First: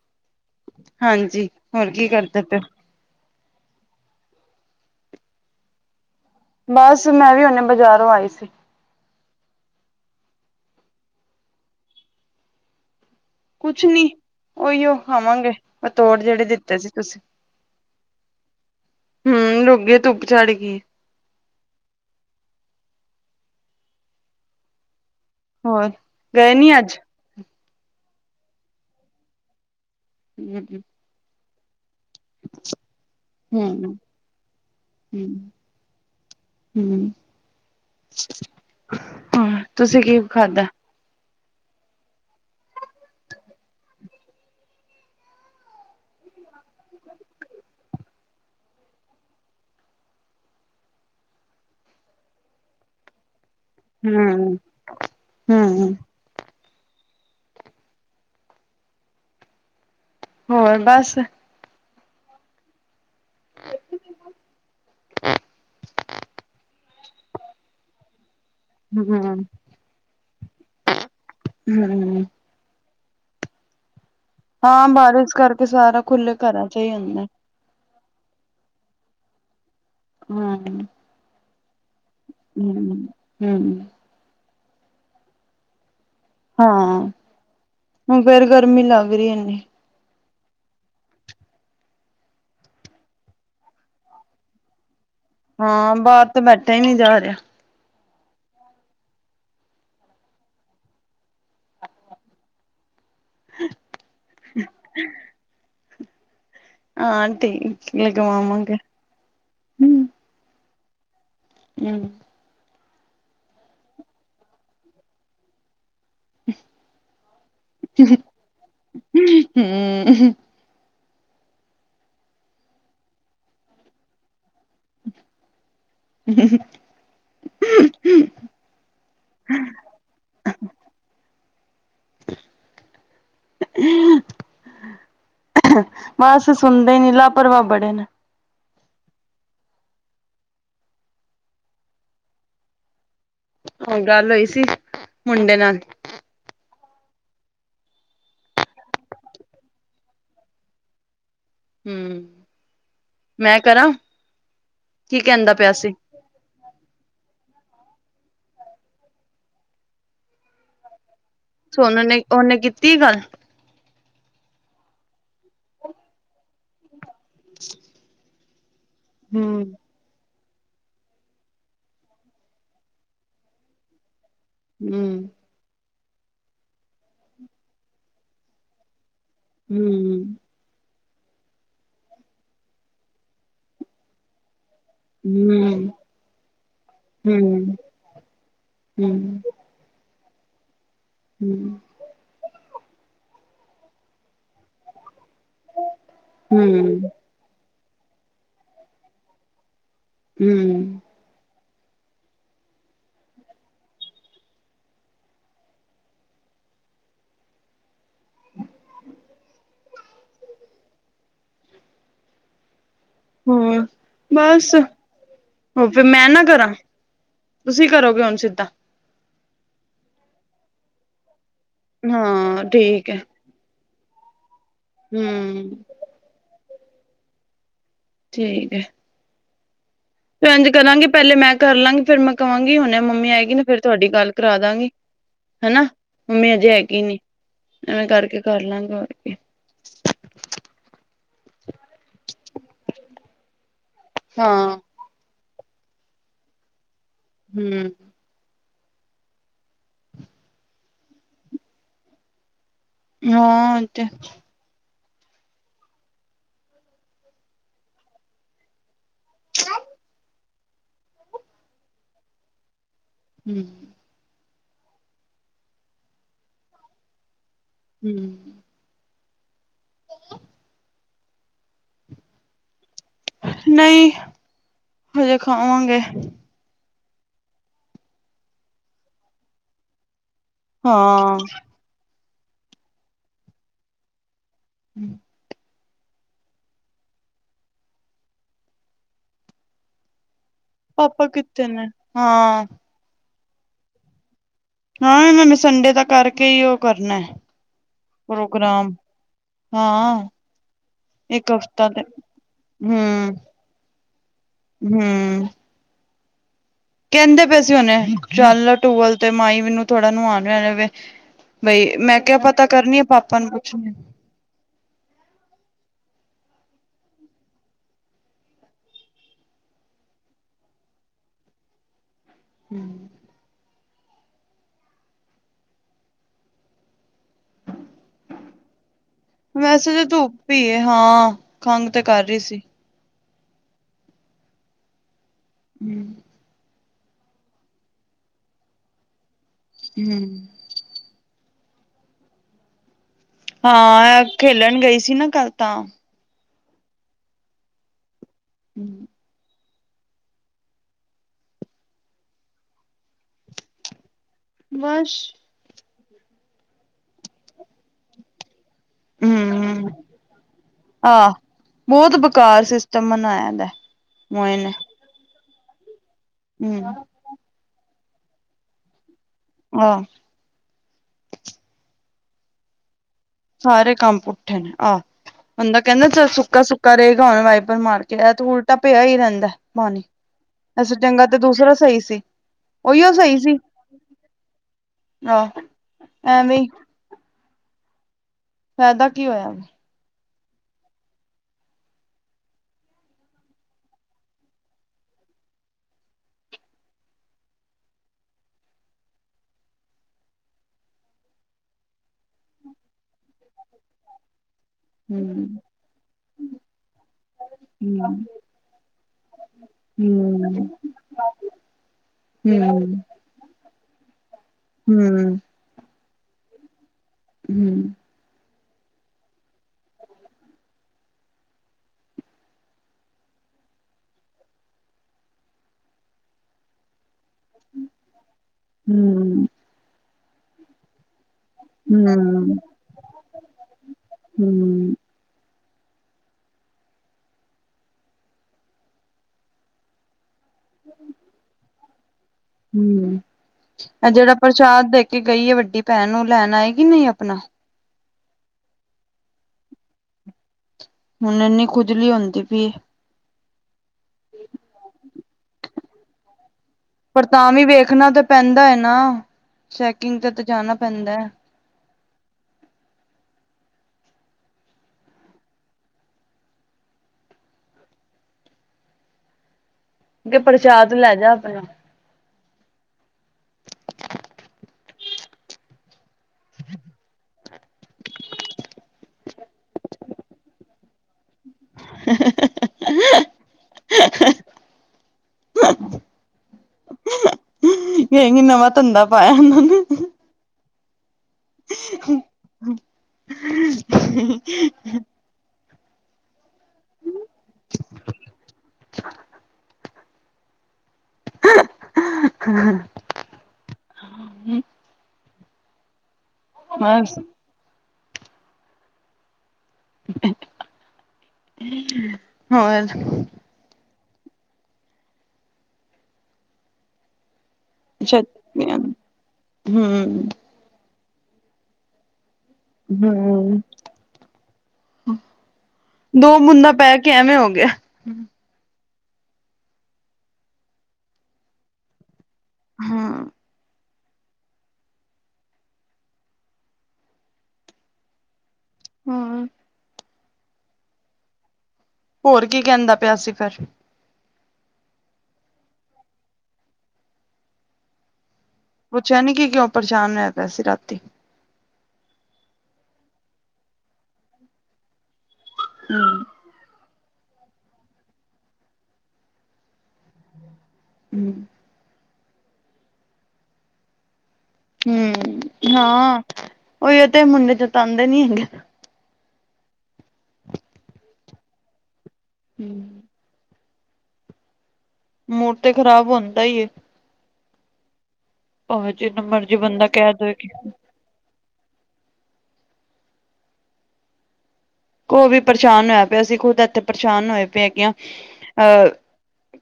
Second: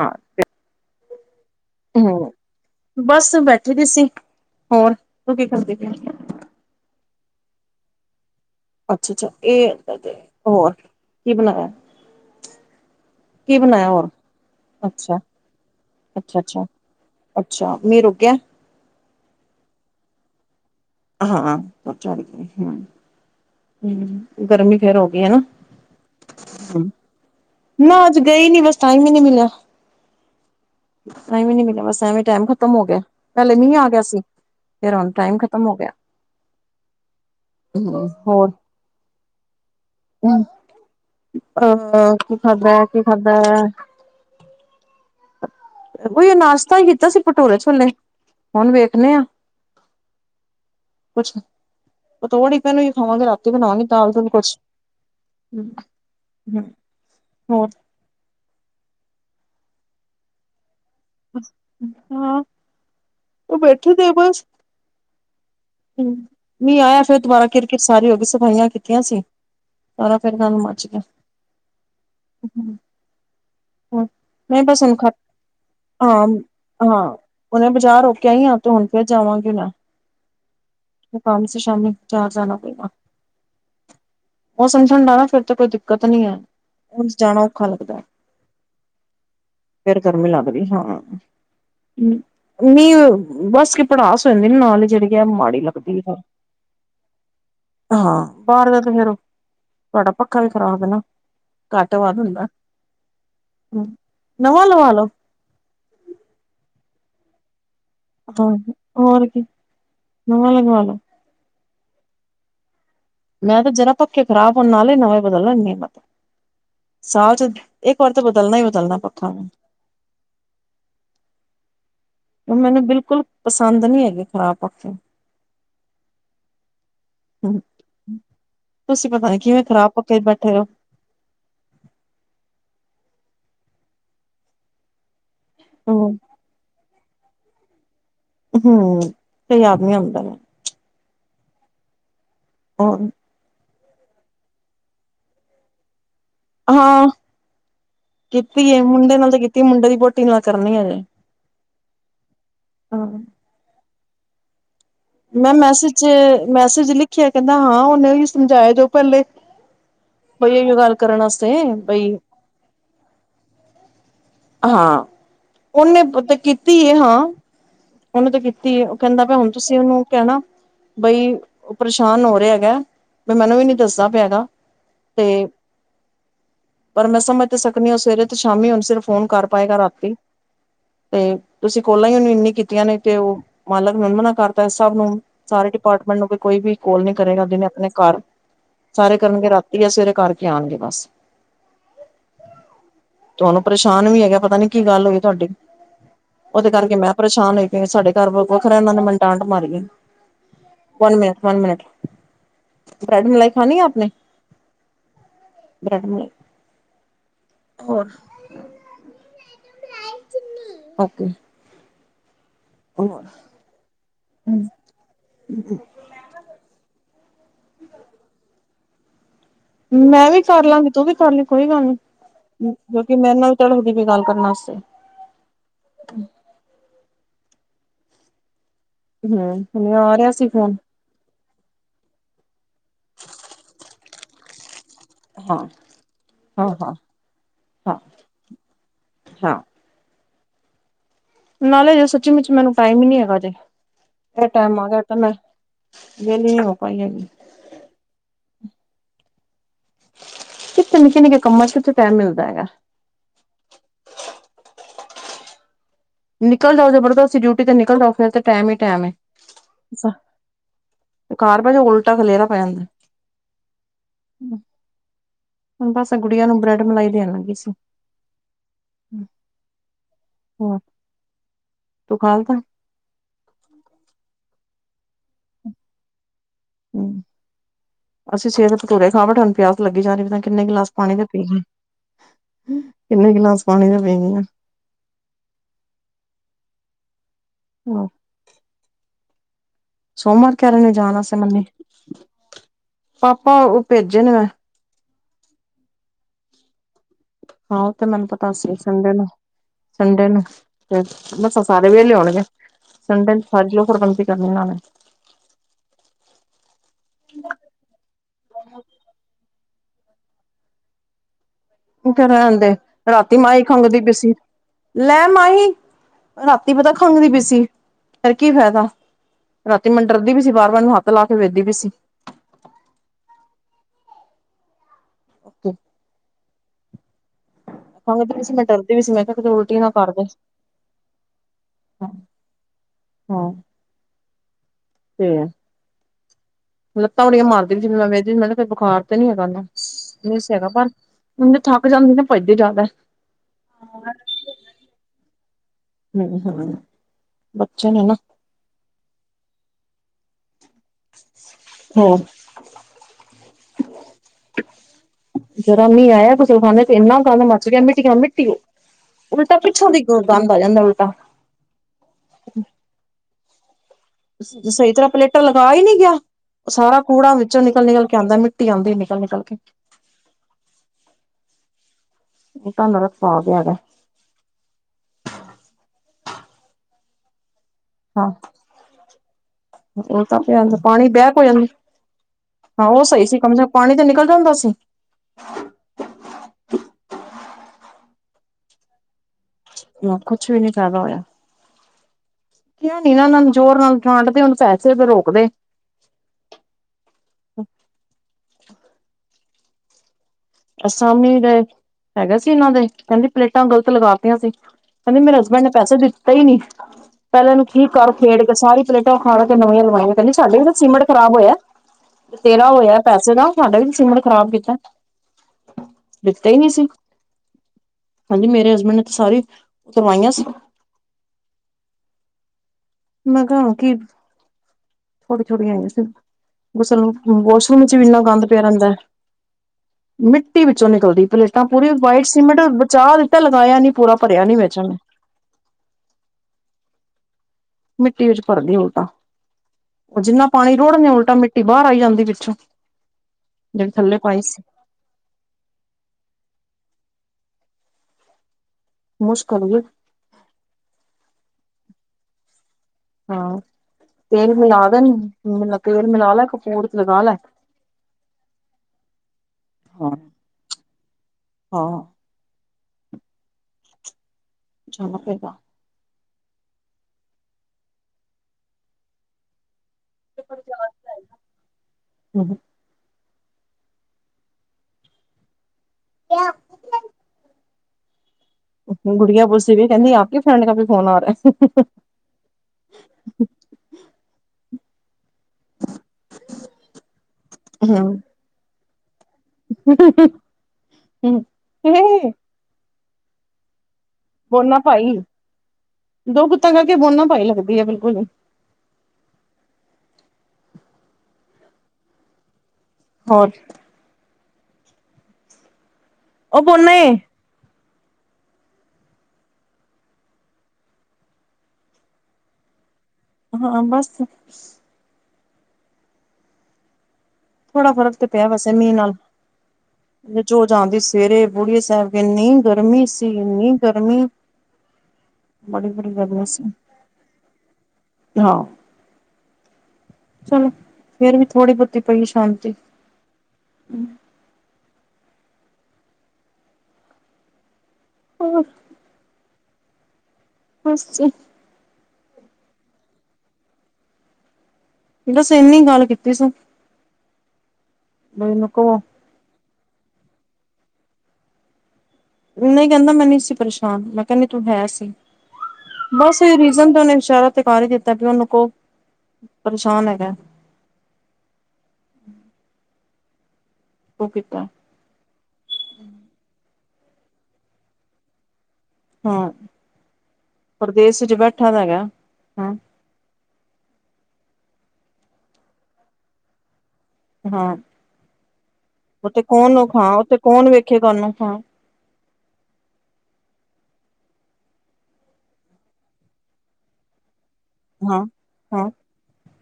ਹਾਂ [unintelligible] ਹਾਂਜੀ ਹੋਰ ਕੀ ਹੂੰ ਕਰਦੇ ਪੇ। ਬਸ ਬੈਠੀ ਦੀ ਸੀ। ਹੋਰ ਤੂੰ ਕੀ ਕਰਦੀ ਪਈ? ਬਸ ਮੈਂ ਵੀ ਹੂੰਨੇ ਬਜ਼ਾਰੋਂ ਆਈ ਸੀ। ਅੱਛਾ -ਅੱਛਾ ਇਹ ਤੇ ਹੋਰ ਕੀ ਬਨਾਯਾ? ਕੀ ਬਨਾਯਾ ਹੋਰ? ਓਈ ਓ ਅੱਛਾ ਖਾਵਾਂਗੇ ਪਤੋੜ ਅੱਛਾ ਜਿਹੜੇ ਅੱਛਾ ਦਿੱਤੇ ਸੀ ਤੁਸੀਂ। ਅੱਛਾ ਮੀਂਹ ਰੁਕ ਗਿਆ ਹੂੰ ਰੁਗੇ ਧੁੱਪ ਚਾੜ ਗਈ [unintelligible] ਹਾਂ ਧੁਪ ਚਡ ਗ਼ੀ। ਗਰਮੀ ਫੇਰ ਹੋਗੀ ਹਨਾ? ਹੋਰ, ਗਏ ਨੀ ਨਾ ਅੱਜ? ਨਾ, ਅੱਜ ਗਈ ਨੀ ਬਸ ਟਾਈਮ ਈ ਨੀ ਮਿਲਿਆ। ਹਮਮ [unintelligible] ਟਾਇਮ ਈ ਨੀ ਮਿਲਯਾ ਬਸ ਐਵੇਂ। ਟਾਈਮ ਖਤਮ ਹੋ ਗਿਆ। ਪਹਿਲੇ ਮੀਂਹ ਆ ਹੂੰ, ਗਿਆ ਸੀ। ਫੇਰ ਹੁਣ ਟਾਈਮ ਖਤਮ ਹੋ ਗਿਆ। ਹੂੰ ਹੋਰ ਤੁਸੀ ਕੀ ਖਾਧਾ? ਅ ਅ ਕੀ ਖਾਦਾ ਐ -ਕੀ ਖਾਦਾ ਐ? ਓਇਯੋ ਨਾਸ਼ਤਾ ਹੀ ਕੀਤਾ ਸੀ ਭਟੂਰੇ ਛੋਲੇ ਹੁਣ ਵੇਖਣੇ ਆ ਕੁਛ ਪਤੋੜ ਈ ਪਏ ਨਿ ਓਈ ਖਾਵਾਂਗੇ ਰਾਤੀ ਬਣਾਵਾਗੇ। ਦਾਲ-ਦੁਲ ਹੂੰ, ਕੁੱਛ ਹੂੰ ਹੋਰ। ਹੋਰ ਬਸ, ਹਾਂ ਉਹ ਬੈਠੇਦੇ ਆ ਬਸ ਮੀਂ ਆਇਆ, ਫੇਰ ਦੁਬਾਰਾ ਕਿਰ ਕਿਰ ਸਾਰੀ ਹੋਇਆ, ਸਫਾਈਆਂ ਕਿਆ ਹੂੰ, ਸੀ, ਸਾਰਾ ਫਿਰ ਸਾਨੂੰ ਮਚ ਗਿਆ। [unintelligible] ਹੂੰ [unintelligible] ਹਉ ਹੋਰ? ਹਾਂ ਬਾਰਿਸ਼ ਕਰਕੇ ਸਾਰਾ ਖੁੱਲੇ ਘਰਾ ਚ ਹੀ ਹੁੰਦਾ। ਉਹਨੇ ਬਜਾ ਰੋਕਿਆ ਹੀ ਆ, ਤੇ ਹੁਣ ਫੇਰ ਜਾਵਾਂਗੇ ਮੈਂ ਹਾਂ, ਕੰਮ ਸੀ, ਸ਼ਾਮੀ ਬਜ਼ਾਰ ਜਾਨਾ ਪਊਗਾ। ਹੂੰ ਮੋਸਮ ਠੰਡਾ ਨਾ ਫੇਰ ਤਾਂ ਕੋਈ ਦਿੱਕਤ ਨੀ ਹੈ। ਹਾਂ ਜਾਣਾ ਔਖਾ ਹੁਣ ਫੇਰ ਗਰਮੀ ਲੱਗ ਰਹੀ ਏਨੀ, ਫਿਰ ਗਰਮੀ ਲੱਗ ਰਈ ਹਾਂ। ਨਹੀਂ ਓਹ ਬਸ ਪੜਾਸ ਹੋ ਜਾਦੀ ਐ, ਨਾਲ ਐ ਜਿਹੜੀ ਹੈ ਮਾੜੀ ਹਾਂ ਲੱਗਦੀ ਹੈ ਬਾਹਰ ਤੋਂ ਬੈਠਾ ਹੀ ਨਹੀਂ ਜਾ ਰਿਹਾ। ਹਾਂ ਬਾਹਰ ਦਾ ਤੇ ਫੇਰ ਤੁਹਾਡਾ ਪੱਖਾ ਵੀ ਖ਼ਰਾਬ ਹੈ ਨਾ, ਘੱਟ ਵੱਧ ਹੁੰਦਾ। ਨਵਾ ਲਵਾ ਲੋ, ਹਾਂ ਠੀਕ, ਹਾਂ ਲਗਵਾਵਾਂਗੇ ਹੋਰ ਕੀ ਨਵਾ ਲਵਾਲੋ। ਹੂੰ, ਮੈਂ ਤਾਂ ਜਰਾ ਪੱਖੀ ਖਰਾਬ ਹੋਣ ਦੇ, ਨਾਲ ਨਵਾਂ ਬੱਦਲ ਲੈਂਦੀ ਆ। ਸਾਲ ਚ ਇੱਕ ਵਾਰ ਤਾਂ ਬਦਲਣਾ ਹੀ ਬਦਲਣਾ ਪੱਖਾ, ਉਹ ਮੈਨੂੰ ਬਿਲਕੁਲ ਪਸੰਦ ਨਹੀਂ ਹੈਗੇ ਖ਼ਰਾਬ ਪੱਖੇ, [unintelligible] ਹੂੰ, ਤੁਸੀਂ ਪਤਾ ਨੀ ਕਿਵੇਂ ਖ਼ਰਾਬ ਪੱਕੇ ਬੈਠੇ ਹੋ। ਹੂੰ ਬਸ ਸੁਣਦੇ ਨੀ ਲਾਪਰਵਾ ਬੜੇ ਨੇ, ਹੂੰ, ਕਈ ਯਾਦ ਨਹੀਂ ਆਉਂਦਾ। ਹੋਰ? ਉਹ ਗੱਲ ਹੋਈ ਸੀ, ਮੁੰਡੇ ਨਾਲ ਹਾਂ, ਕੀਤੀ ਏ, ਮੁੰਡੇ ਨਾਲ ਤੇ ਕੀਤੀ ਮੁੰਡੇ ਦੀ ਵੋਟੀ ਨਾਲ ਕਰਨੀ ਹੈ ਜੇ ਹੂੰ, ਮੈਂ ਕਰਾਂ। ਕੀ ਮੈਂ ਕਹਿੰਦਾ ਪਿਆ ਸੀ ਮੈਸੇਜ-ਮੈਸੇਜ ਲਿਖਿਆ ਕਹਿੰਦਾ ਹਾਂ, ਉਹਨੇ ਉਹੀ ਸਮਝਾਏ ਜੋ ਪੱਲੇ ਬਈ ਏ ਗੱਲ ਕਰਨ ਵਾਸਤੇ ਸੋਨੂੰ ਬਈ, ਨੇ ਉਹਨੇ ਕੀਤੀ ਗੱਲ, ਹਾਂ ਉਹਨੇ ਤੇ ਕੀਤੀ ਹੈ ਹਾਂ। [inaudible] ਉਹਨੂੰ ਤਾਂ ਕੀਤੀ ਐ, ਉਹ ਕਹਿੰਦਾ ਹੁਣ ਹਮ ਤੁਸੀਂ ਉਹਨੂੰ ਕਹਿਣਾ ਬਈ ਉਹ ਪਰੇਸ਼ਾਨ ਹੋ ਰਿਹਾ, ਹੈਗਾ ਬਈ ਮੈਨੂੰ ਵੀ ਨੀ ਦੱਸਦਾ, ਪਿਆ ਹੈਗਾ। ਹਮ ਤੇ ਪਰ ਮੈਂ ਸਮਝ ਤਾਂ ਸਕਦੀ ਆ, ਸਵੇਰੇ ਤੋਂ ਸ਼ਾਮੀ ਹੁਣ ਸਿਰ ਫੋਨ ਕਰ। ਪਾਏਗਾ, ਰਾਤੀ ਹਮ ਤੇ ਤੁਸੀਂ ਕੋਲਾ ਉਹਨੂੰ ਇੰਨੀ ਕੀਤੀ। ਆਂ ਨੇ ਤੇ ਉਹ ਮਾਲਕ ਨੰਦਣਾ ਕਰਕੇ, ਸਭ ਨੂੰ ਸਾਰੇ ਹਮ ਡਿਪਾਰਟਮੈਂਟ ਨੂੰ ਵੀ ਕੋਈ ਵੀ ਕੋਲ ਨੀ ਹਮ ਕਰੇਗਾ, ਜਨੇ ਹਮ ਆਪਣੇ ਘਰ ਸਾਰੇ ਹਮ ਕਰਨਗੇ, ਰਾਤੀ ਆ ਸਵੇਰੇ ਕਰਕੇ ਆਉਣਗੇ ਬਸ- ਹੂੰ, ਤੁਹਾਨੂੰ ਪਰੇਸ਼ਾਨ ਵੀ ਹੈਗਾ, ਪਤਾ ਨੀ ਕੀ ਗੱਲ ਹੋਈ ਤੁਹਾਡੀ ਉਹਦੇ ਕਰਕੇ ਹਮ ਮੈਂ ਪਰੇਸ਼ਾਨ ਹੋਈ ਪਈ ਆ, ਸਾਡੇ ਘਰ ਵ ਵੱਖਰਾ ਇਹਨਾਂ ਨੇ ਮੈਂ ਡਾਂਟ ਮਾਰੀ ਹਮ one minute one minute bread ਮਲਾਈ ਖ਼ਨੀ ਹੈ, ਆਪ ਨੇ [unintelligible] ਹੋਰ [inaudible] [unintelligible] ਓਕੇ [unintelligible] ਹੋਰ, ਬਸ ਹੋ ਫਿਰ ਮੈਂ ਨਾ ਕਰਾਂ ਤੁਸੀਂ ਕਰੋਗੇ ਹੁਣ ਸਿੱਧਾ ਮੈਂ ਵੀ ਕਰ ਲਾਂਗੀ ਤੂੰ ਵੀ ਕਰ ਲਈ ਕੋਈ ਗੱਲ ਨੀ ਹਾਂ ਠੀਕ ਹੈ ਜੋਕਿ ਮੈਂਰੇ ਨਾਲ [unintelligible] ਗੱਲ ਕਰਨ ਵਾਸਤੇ ਹਮ ਠੀਕ ਏ। ਹਮ ਹੋਰ ਮੈ ਇੰਜ ਕਰਾਂਗੀ, ਪਹਿਲੇ ਮੈਂ ਕਰ ਲਾਂਗੀ ਫੇਰ ਮੈਂ ਕਵਾਂਗੀ ਹੁਣੇ ਮੰਮੀ ਆਏਗੀ ਨਾ ਫੇਰ ਤੁਹਾਡੀ ਗੱਲ ਕਰਾ ਦਾਂਗੀ ਹਾਂ ਹਨਾ ਮੰਮੀ ਹਾਂ ਅਜੇ ਹਾਂ ਹੈਗੀ ਨੀ ਹਾਂ ਐਵੇਂ ਕਰਕੇ ਕਰ ਲਾਂਗੇ ਹੋਰ ਕੀ ਹਾਂ ਨਾਲੇ ਜੇ ਸੱਚੀ ਮੁਚ ਮੈਨੂੰ ਟਾਈਮ ਹੀ ਨੀ ਹੈਗਾ ਜੇ ਏ ਹਾਂ ਟਾਈਮ ਆ ਗਿਆ ਮੈਂ ਵੇਲੀ ਨੁ ਹੋਰ ਕਮ ਹੀ ਨੀ ਹਮ ਕਿੱਥੇ ਨਿੱਕੇ-ਨਿੱਕੇ ਕੰਮਾ ਚ ਕਿੱਥੇ ਟੈਮ ਮਿਲਦਾ ਹੈ ਹਾਂ ਤੇ ਨਿਕਲ ਜਾਓ ਜਬਰਦਸਤਸੀਂ ਡਿਊਟੀ ਤੇ ਨਿਕਲ ਜਾਓ ਫਿਰ ਤੇ ਟੈਮ ਹੀ ਟੈਮ ਹੈ ਘਰ ਬੈਜੋ ਉਲਟਾ ਖਲੇਰਾ ਪੈ ਜਾਂਦਾ ਹਮ ਹੁਣ ਬਸ ਗੁੜੀਆਂ ਨੂੰ ਬ੍ਰੈਡ ਮਲਾਈ ਦੇਣ ਲੱਗੀ ਸੀ ਹਮ ਹੋਰ ਤੂੰ ਖਾਲਤਾ ਨਹੀਂ ਹਜੇ ਖਾਵਾਂਗੇ ਹਮ ਅਸੀਂ ਸਵੇਰੇ ਭਟੂਰੇ ਖਾ ਬੈਠੇ ਆ ਹੁਨ ਪਿਆਸ ਲੱਗੀ ਜਾ ਰਹੀ ਕਿੰਨੇ ਗਿਲਾਸ ਪਾਣੀ ਦੇ ਹਾਂ ਪੀ ਗਈ ਕਿੰਨੇ ਗਿਲਾਸ ਪਾਣੀ ਦੇ ਪੀ ਗਈਆਂ [unintelligible] [unintelligible] ਸੋਮਵਾਰ ਕਹਿ ਰੇ ਨੇ ਜਾਣ ਪਾਪਾ ਵਾਸਤੇ ਮੰਮੀ। ਕਿੱਥੇ ਨੇ ਹਾਂ ਪਾਪਾ ਉਹ ਭੇਜੇ ਨੇ ਮੈਂ ਹ ਮੈਨੁ ਸੰਡੇ ਦਾ ਕਰਕੇ ਹੀ ਉਹ ਕਰਨਾ ਹੈ ਹਾਂ ਉਹ ਤੇ ਮੈਨੂੰ ਪਤਾ ਸੀ ਸੰਡੇ ਨੂੰ ਹਾਂ ਸੰੰਡੇ ਨੂੰ ਤੇ ਇੱਕ ਮਸਾਂ ਸਾਰੇ ਹਫ਼ਤਾ ਤੇ ਵਿਹਲੇ ਹੋਣਗੇ ਸੰਡੇ ਹਮ ਨੁ [unintelligible] ਕਰਨੀ ਉਹਨਾਂ ਨੇ ਹਮ ਕਹਿੰਦੇ ਪਏ ਸੀ ਉਹਨੇ ਚੱਲ ਲੈ ਟੂਵਲ ਤੇ ਮਾਈ ਮੈਨੂੰ ਥੋੜਾ ਨ ਆਉਣ ਲ ਲਵੇ ਬਈ ਉਹ ਮੈਂ ਕਹਿ ਕਿਹਾ ਰਹਿਣ ਪਤਾ ਦੇ ਕਰਨੀ ਆ ਰਾਤੀ ਪਾਪਾ ਨੂੰ ਮਾਈ ਪੁੱਛਣ ਖੰਘਦੀ ਪਈ ਸੀ। ਲੈ ਮਾਹੀ ਰਾਤੀ ਪਤਾ ਖੰਘਦੀ ਪੀਸੀ ਪਰ ਕੀ ਫਾਇਦਾ ਰਾਤੀ ਮੰਡਰਦੀ ਪੀ ਸੀ ਵਾਰ-ਵਾਰ ਏਨੂੰ ਹੱਥ ਲਾ ਕੇ ਵੇਖਦੀ ਵੀ ਸੀ ਹਮ ੳਕੇ ਹਾਂ ਸੀ ਮੈਂ ਡਰਦੀ ਵੀ ਸੀ ਮੈਂ ਕਿਹਾ ਕਿਤੇ ਉਲਟੀ ਨਾ ਵੈਸੇ ਵੀ ਕਰਦੇ ਧੁੱਪ ਹੀ ਹੈ ਹਾਂ ਖੰਘ ਤੇ ਕਰ ਰਹੀ ਸੀ ਹਾਂ ਤੇ [unintelligible] ਲੱਤਾ ਬੜੀਆਂ ਮਾਰਦੀ ਪੀ ਸੀ ਮੈਂ ਵਹਿੰਦੀ ਮੈ ਕਿਹਾ ਬੁਖਾਰ ਤੇ ਨੀ ਹੈਗਾ ੳਨੁ ਨਹੀਂ ਹੂੰ ਸੀ ਹੈਗਾ ਪਰ ਮੈ ਥੱਕ ਜਾਂਦੀ ਨਾ ਭਜਦੀ ਜ਼ਿਆਦਾ ਹਾਂ ਖੇਲਣ ਗਈ ਸੀ ਨਾ ਕੱਲ ਤਾਂ ਹਮ ਹਮ ਬੱਚੇ ਨੇ ਨਾ [unintelligible] ਹ [unintelligible] ਵਸ਼ ਜਰਾ ਮੀਹ ਆਇਆ, ਗੁਸਲਖਾਨੇ ਤੇ ਇਨਾ ਗੰਦ, ਮੱਚ ਗਿਆ। ਮਿੱਟੀ ਔ ਮਿੱਟੀ ਉਹ ਉਲਟਾ ਪਿਛੋਂ, ਹੂੰ ਦੀ ਗ ਬੰਦ ਹੋ ਜਾਦਾ। ਉਲਟਾ ਆਹ ਬਹੁਤ ਬੇਕਾਰ, ਸਿਸਟਮ ਬਨਾਇਆ। ਐਨੇ ਸਹੀ ਤਰਾਂ, ਪਲੇਟਾ ਲਗਾ ਹੀ ਨੀ ਗਿਆ। ਹੂੰ ਸਾਰਾ ਕੂੜਾ ਵਿਚੋਂ ਨਿਕਲ- ਨਿਕਲ ਕੇ ਆਉਦਾ ਏ। ਮਿੱਟੀ ਆਦੀ ਨਿਕਲ- ਨਿਕਲ ਕੇ ਹਾਂ। ਇਡਾ ਨਰਕ, ਪਾ ਗਏ। ਸਾਰੇ ਕਮ ਪੁੱਠੇ ਨੇ, ਆਹ ਬੰਦਾ ਕਹਿੰਦਾ ਚਲ, ਸੁੱਕਾ- ਸੁੱਕਾ ਰਹੇਗਾ। ਹੁਣ ਵਾਈਪਰ ਮਾਰ ਕੇ ਕੀ ਹਾਂ ਏਹ ਤੇ, ਉਲਟਾ ਪਿਆ ਹੀ ਰਹਿਦਾ। ਪਾਣੀ, ਉਲਟਾ ਪਿਆ ਅਸਤੋ ਪਾਣੀ ਚੰਗਾ ਬੈਕ ਤਾਂ, ਹੋ ਜਾਂਦੀ ਦੂਸਰਾ ਹੀ, ਸਹੀ ਸੀ। ਹਾਂ, ਉਹ ਉਹੀਓ ਸਹੀ ਸੀ। ਕਮ ਸੇ ਕਮ ਪਾਣੀ ਤੇ ਨਿਕਲ ਜਾਦਾ ਸੀ। ਆਹੋ, ਐਵੀ। ਫਾਇਦਾ, ਕੀ ਹੋਇਆ। ਹ, ਕੁੱਛ ਵੀ ਨੀ, ਫਾਇਦਾ ਹੋਇਆ। ਕਿਹਾ ਨੀ ਇਹਨਾਂ ਨੂੰ, ਜ਼ੋਰ ਨਾਲ, ਡਾਂਟ ਦੇ, ਹੁਣ ਪੈਸੇ ਤੇ ਰੋਕਦੇ ਅਸਾਮੀ ਦੇ। ਹੈਗੇ ਸੀ ਇਹਨਾਂ ਦੇ, ਕਹਿਦੀ ਪਲੇਟਾਂ, ਗਲਤ ਲਗਾ ਤੀਆਂ ਸੀ। ਕਹਿਦੀ ਮੇਰੇ, ਹਸਬੈਂਡ ਨੇ ਪੈਸੇ, ਦਿਤੇ ਹੀ ਨੀ। ਪਹਿਲਾਂ ਇਹਨੂੰ, ਠੀਕ ਕਰ ਹਮ ਉਖੇਡ ਕੇ, ਸਾਰੀ ਪਲੇਟਾਂ ਉਖਾੜ ਕੇ, ਨਵੀਆਂ ਲਵਾਈਆਂ। ਕਹਿਦੀ ਸਾਡੇ ਵੀ ਹਮ ਤਾਂ, ਸੀਮਟ ਖਰਾਬ ਹੋਇਆ। ਹਮ ਤੇਰਾ ਹੋਇਆ ਪੈਸੇ ਦਾ, ਸਾਡਾ ਵੀ ਸੀਮਟ ਖਰਾਬ ਕੀਤਾ। ਹਮ ਹਮ ਦਿਤੇ ਹੀ, ਨਹੀ ਸੀ। ਹੂੰ। ਹਾਂਜੀ, ਮੇਰੇ ਹਸਬੈਂਡ ਨੇ ਤਾਂ, ਸਾਰੀ ਉਤਰਵਾਈਆਂ ਸੀ। ਮੈ ਕਿਹਾ, ਹੁਣ ਕੀ- ਥੋੜੀ ਥੋੜੀਆਂ ਆਈਆਂ ਸੀ। ਗਸਲ, ਵਾਸ਼ਰੂਮ ਚ ਵੀ ਇਨਾ ਗੰਦ ਪਿਆ ਰਹਿੰਦਾ ਏ। ਹਮ ਮਿੱਟੀ ਵਿਚੋ, ਨਿਕਲਦੀ ਪਈ। ਤਾਂ, ਪੂਰੀ ਵਾਈਟ ਸੀਮੈਟ। ਬਚਾ ਲਿਤਾ ਲਗਾਇਆ ਨੀ ਪੂਰਾ। ਹਮ ਭਰਿਆ ਨੀ ਵਿਚ। ਹਮ ਮਿੱਟੀ ਵਿਚ ਭਰਦੀ ਉਲਟਾ। ਉਹ ਜਿਨਾ ਪਾਣੀ ਰੋੜਦੇ, ਉਲਟਾ ਮਿੱਟੀ ਬਾਹਰ, ਆਈ ਜਾਦੀ। ਵਿਚੋ ਹੂੰ। ਐ ਜਿਹੜਾ ਪ੍ਰਸ਼ਾਦ, ਦੈ ਕੇ ਗਈ ਆ। ਵਡੀ ਭੈਣ, ਉਹ ਲੈਣ ਆਏਗੀ ਨਹੀ ਆਪਣਾ। ਮੁਸ਼ਕਿਲ ਜੀ। ਹੁਣ ਇਨੀ, ਖੁਜਲੀ ਹੁਦੀ ਪਈ ਏ। ਹਾਂ, ਤੇਲ ਮਿਲਾ ਦੇਣ, ਤੇਲ ਮਿਲਾ ਲੈ ਕਪੂੂਰ ਪਰ ਤਾਂ ਵੀ, ਵੇਖਣਾ ਤਾਂ ਪੈਦਾ ਹੈ, ਨਾ। ਹਾਂ ਚੈਕਿੰਗ ਤੇ ਜਾਣਾ ਪੈਂਦਾ ਹੈ। ਹਾਂ। ਜਾਣਾ ਪੈਂਦਾ। ਉਹਨੂੰ ਕਿਹਾ, ਪ੍ਰਸ਼ਾਦ ਲੈ ਜਾ ਆਪਣਾ। ਹ [inaudible] ਗੁੜੀਆ ਪੁੱਛਦੀ ਪਣੀ। ਕਹਿੰਦੀ ਆਪਕੀ ਫਰੈਂਡ ਕਾ ਫੋਨਾ ਆ ਰਿਹਾ ਹੈ। [unintelligible] ਕੇਗੀ ਨਵਾਂ, ਧੰਦਾ ਪਾਇਆ ਨੇ ਹਮ [unintelligible] [inaudible] ਬੋਨਾ ਭਾਈ। ਦੋ ਗੁੱਤਾਂ ਕਰਕੇ ਬੋਨਾ ਭਾਈ ਲੱਗਦੀ ਆ ਬਿਲਕੁਲ। ਹ [unintelligible] ਹੋਰ? ਹਾਂ [inaudible] ਉਹ ਬਸ ਬੋਨੇ। ਹਾਂ, ਹੋਰ? ਹਾਂ, ਬਸ। ਥੋੜਾ ਫਰਕ, ਅੱਛਾ ਤੇ ਪਿਆ ਵੈਸੇ, ਮੀਂਹ ਨਾਲ। ਹੂੰ ਹੂੰ ਜੋ ਜਾਦੀ ਸਵੇਰੇ ਬੂੜੀ ਸਾਹਿਬ, ਕਿਨੀ ਗਰਮੀ ਸੀ, ਇੰਨੀ ਗਰਮੀ! ਬੜੀ ਬੜੀ ਦੋ ਮੁੰਨਾ ਪੈਕੇ ਐਵੇਂ ਹੋਗਿਆ। ਹਾ। ਚਲੋ, ਫਿਰ ਵੀ ਥੋੜੀ-ਬਹੁਤੀ ਪਈ ਸ਼ਾਂਤੀ। ਹੂੰ। ਹੋਰ। ਹੂੰ। ਬੱਸ। ਹੋਰ ਕੀ, ਕਹਿੰਦਾ ਪਿਆ ਸੀ ਫਿਰ? ਬੱਸ ਇੰਨੀ ਗੱਲ ਕੀਤੀ ਸੂੰ। ਪੁਛਿਆ ਨਹੀ ਕਿ, ਕਿਉਂ ਪਰੇਸ਼ਾਨ ਹੋਇਆ ਪਿਆ ਸੀ ਰਾਤੀ। ਨਹੀਂ ਕਹਿੰਦਾ, ਮੈਂ ਨਹੀਂ ਸੀ ਪਰੇਸ਼ਾਨ। ਮੈਂ ਕਿਆ ਨਹੀਂ, ਤੂੰ ਹੈ ਸੀ। ਹੂੰ ਬਸ ਰੀਜ਼ਨ ਤੇ ਉਹਨੇ ਇਸ਼ਾਰਾ ਤੇ ਕਰ ਹੀ ਦਿੱਤਾ, ਵੀ ਉਹਨੂੰ ਕੋ ਪਰੇਸ਼ਾਨ ਹੈਗਾ। ਹੂੰ। ਉਹ ਕੀਤਾ ਹੂੰ, ਹਾਂ, ਉਹੀਓ ਤੇ ਮੁੰਡੇ ਜਤਾਂਦੇ ਨੀ ਹੈਗੇ। ਹਾਂ, ਪਰਦੇਸ'ਚ ਬੈਠਾ ਦਾ ਹੈਗਾ। ਹੂੰ। ਹਾਂ ਮੋੜ ਤੇ ਖ਼ਰਾਬ ਹੋਂਦਾ ਏ। ਹਾਂ, ਭਾਵੇਂ ਜਿੰਨਾ ਉੱਥੇ ਮਰਜੀ ਕੌਣ, ਬੰਦਾ ਖਾਂ ਕਹਿ ਦੇਵੇ ਉੱਥੇ ਕਿ ਕੌਣ ਵੇਖੇਗਾ ਓਹਨੁੰ, ਹਾਂ। ਕੋ ਵੀ ਪਰੇਸ਼ਾਨ ਹੋਇਆ ਪਿਆ ਸੀ, ਅਸੀ ਖੁਦ ਇੱਥੇ ਪਰੇਸ਼ਾਨ ਹੋਏ ਪਏ ਹੈਗੀਆਂ। ਹਾਂ ਹਾਂ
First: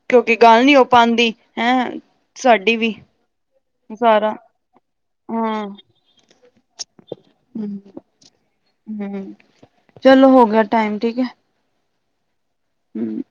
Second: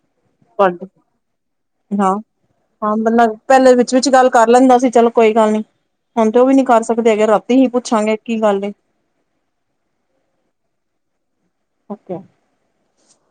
ਕਿਉਂਕਿ ਗੱਲ ਨੀ ਹੋ ਪਾਂਦੀ, ਹੈਂ। ਹਾਂ ਸਾਡੀ ਵੀ। ਹਾਂ ਬੰਦਾ ਪਹਿਲੇ ਵਿਚ-ਵਿਚ ਗੱਲ ਸਾਰਾ ਕਰ ਲੈਂਦਾ ਸੀ, ਚਲੋ ਕੋਈ ਗੱਲ ਨੀ। ਹਾਂ ਹੁਣ ਤੇ ਉਹ ਵੀ ਨੀ ਕਰ ਸਕਦੇ ਹੈਗੇ, ਰ੍ਹਾਤੀ ਅਹੀ ਹੂੰ, ਪੁੱਛਾਂਗੇ ਕੀ ਗੱਲ ਏ। ਹੂੰ, ਚਲੋ ਹੋਗਿਆ ਟਾਈਮ ਠੀਕ ਏ। ਓਕੇ। ਹੂੰ।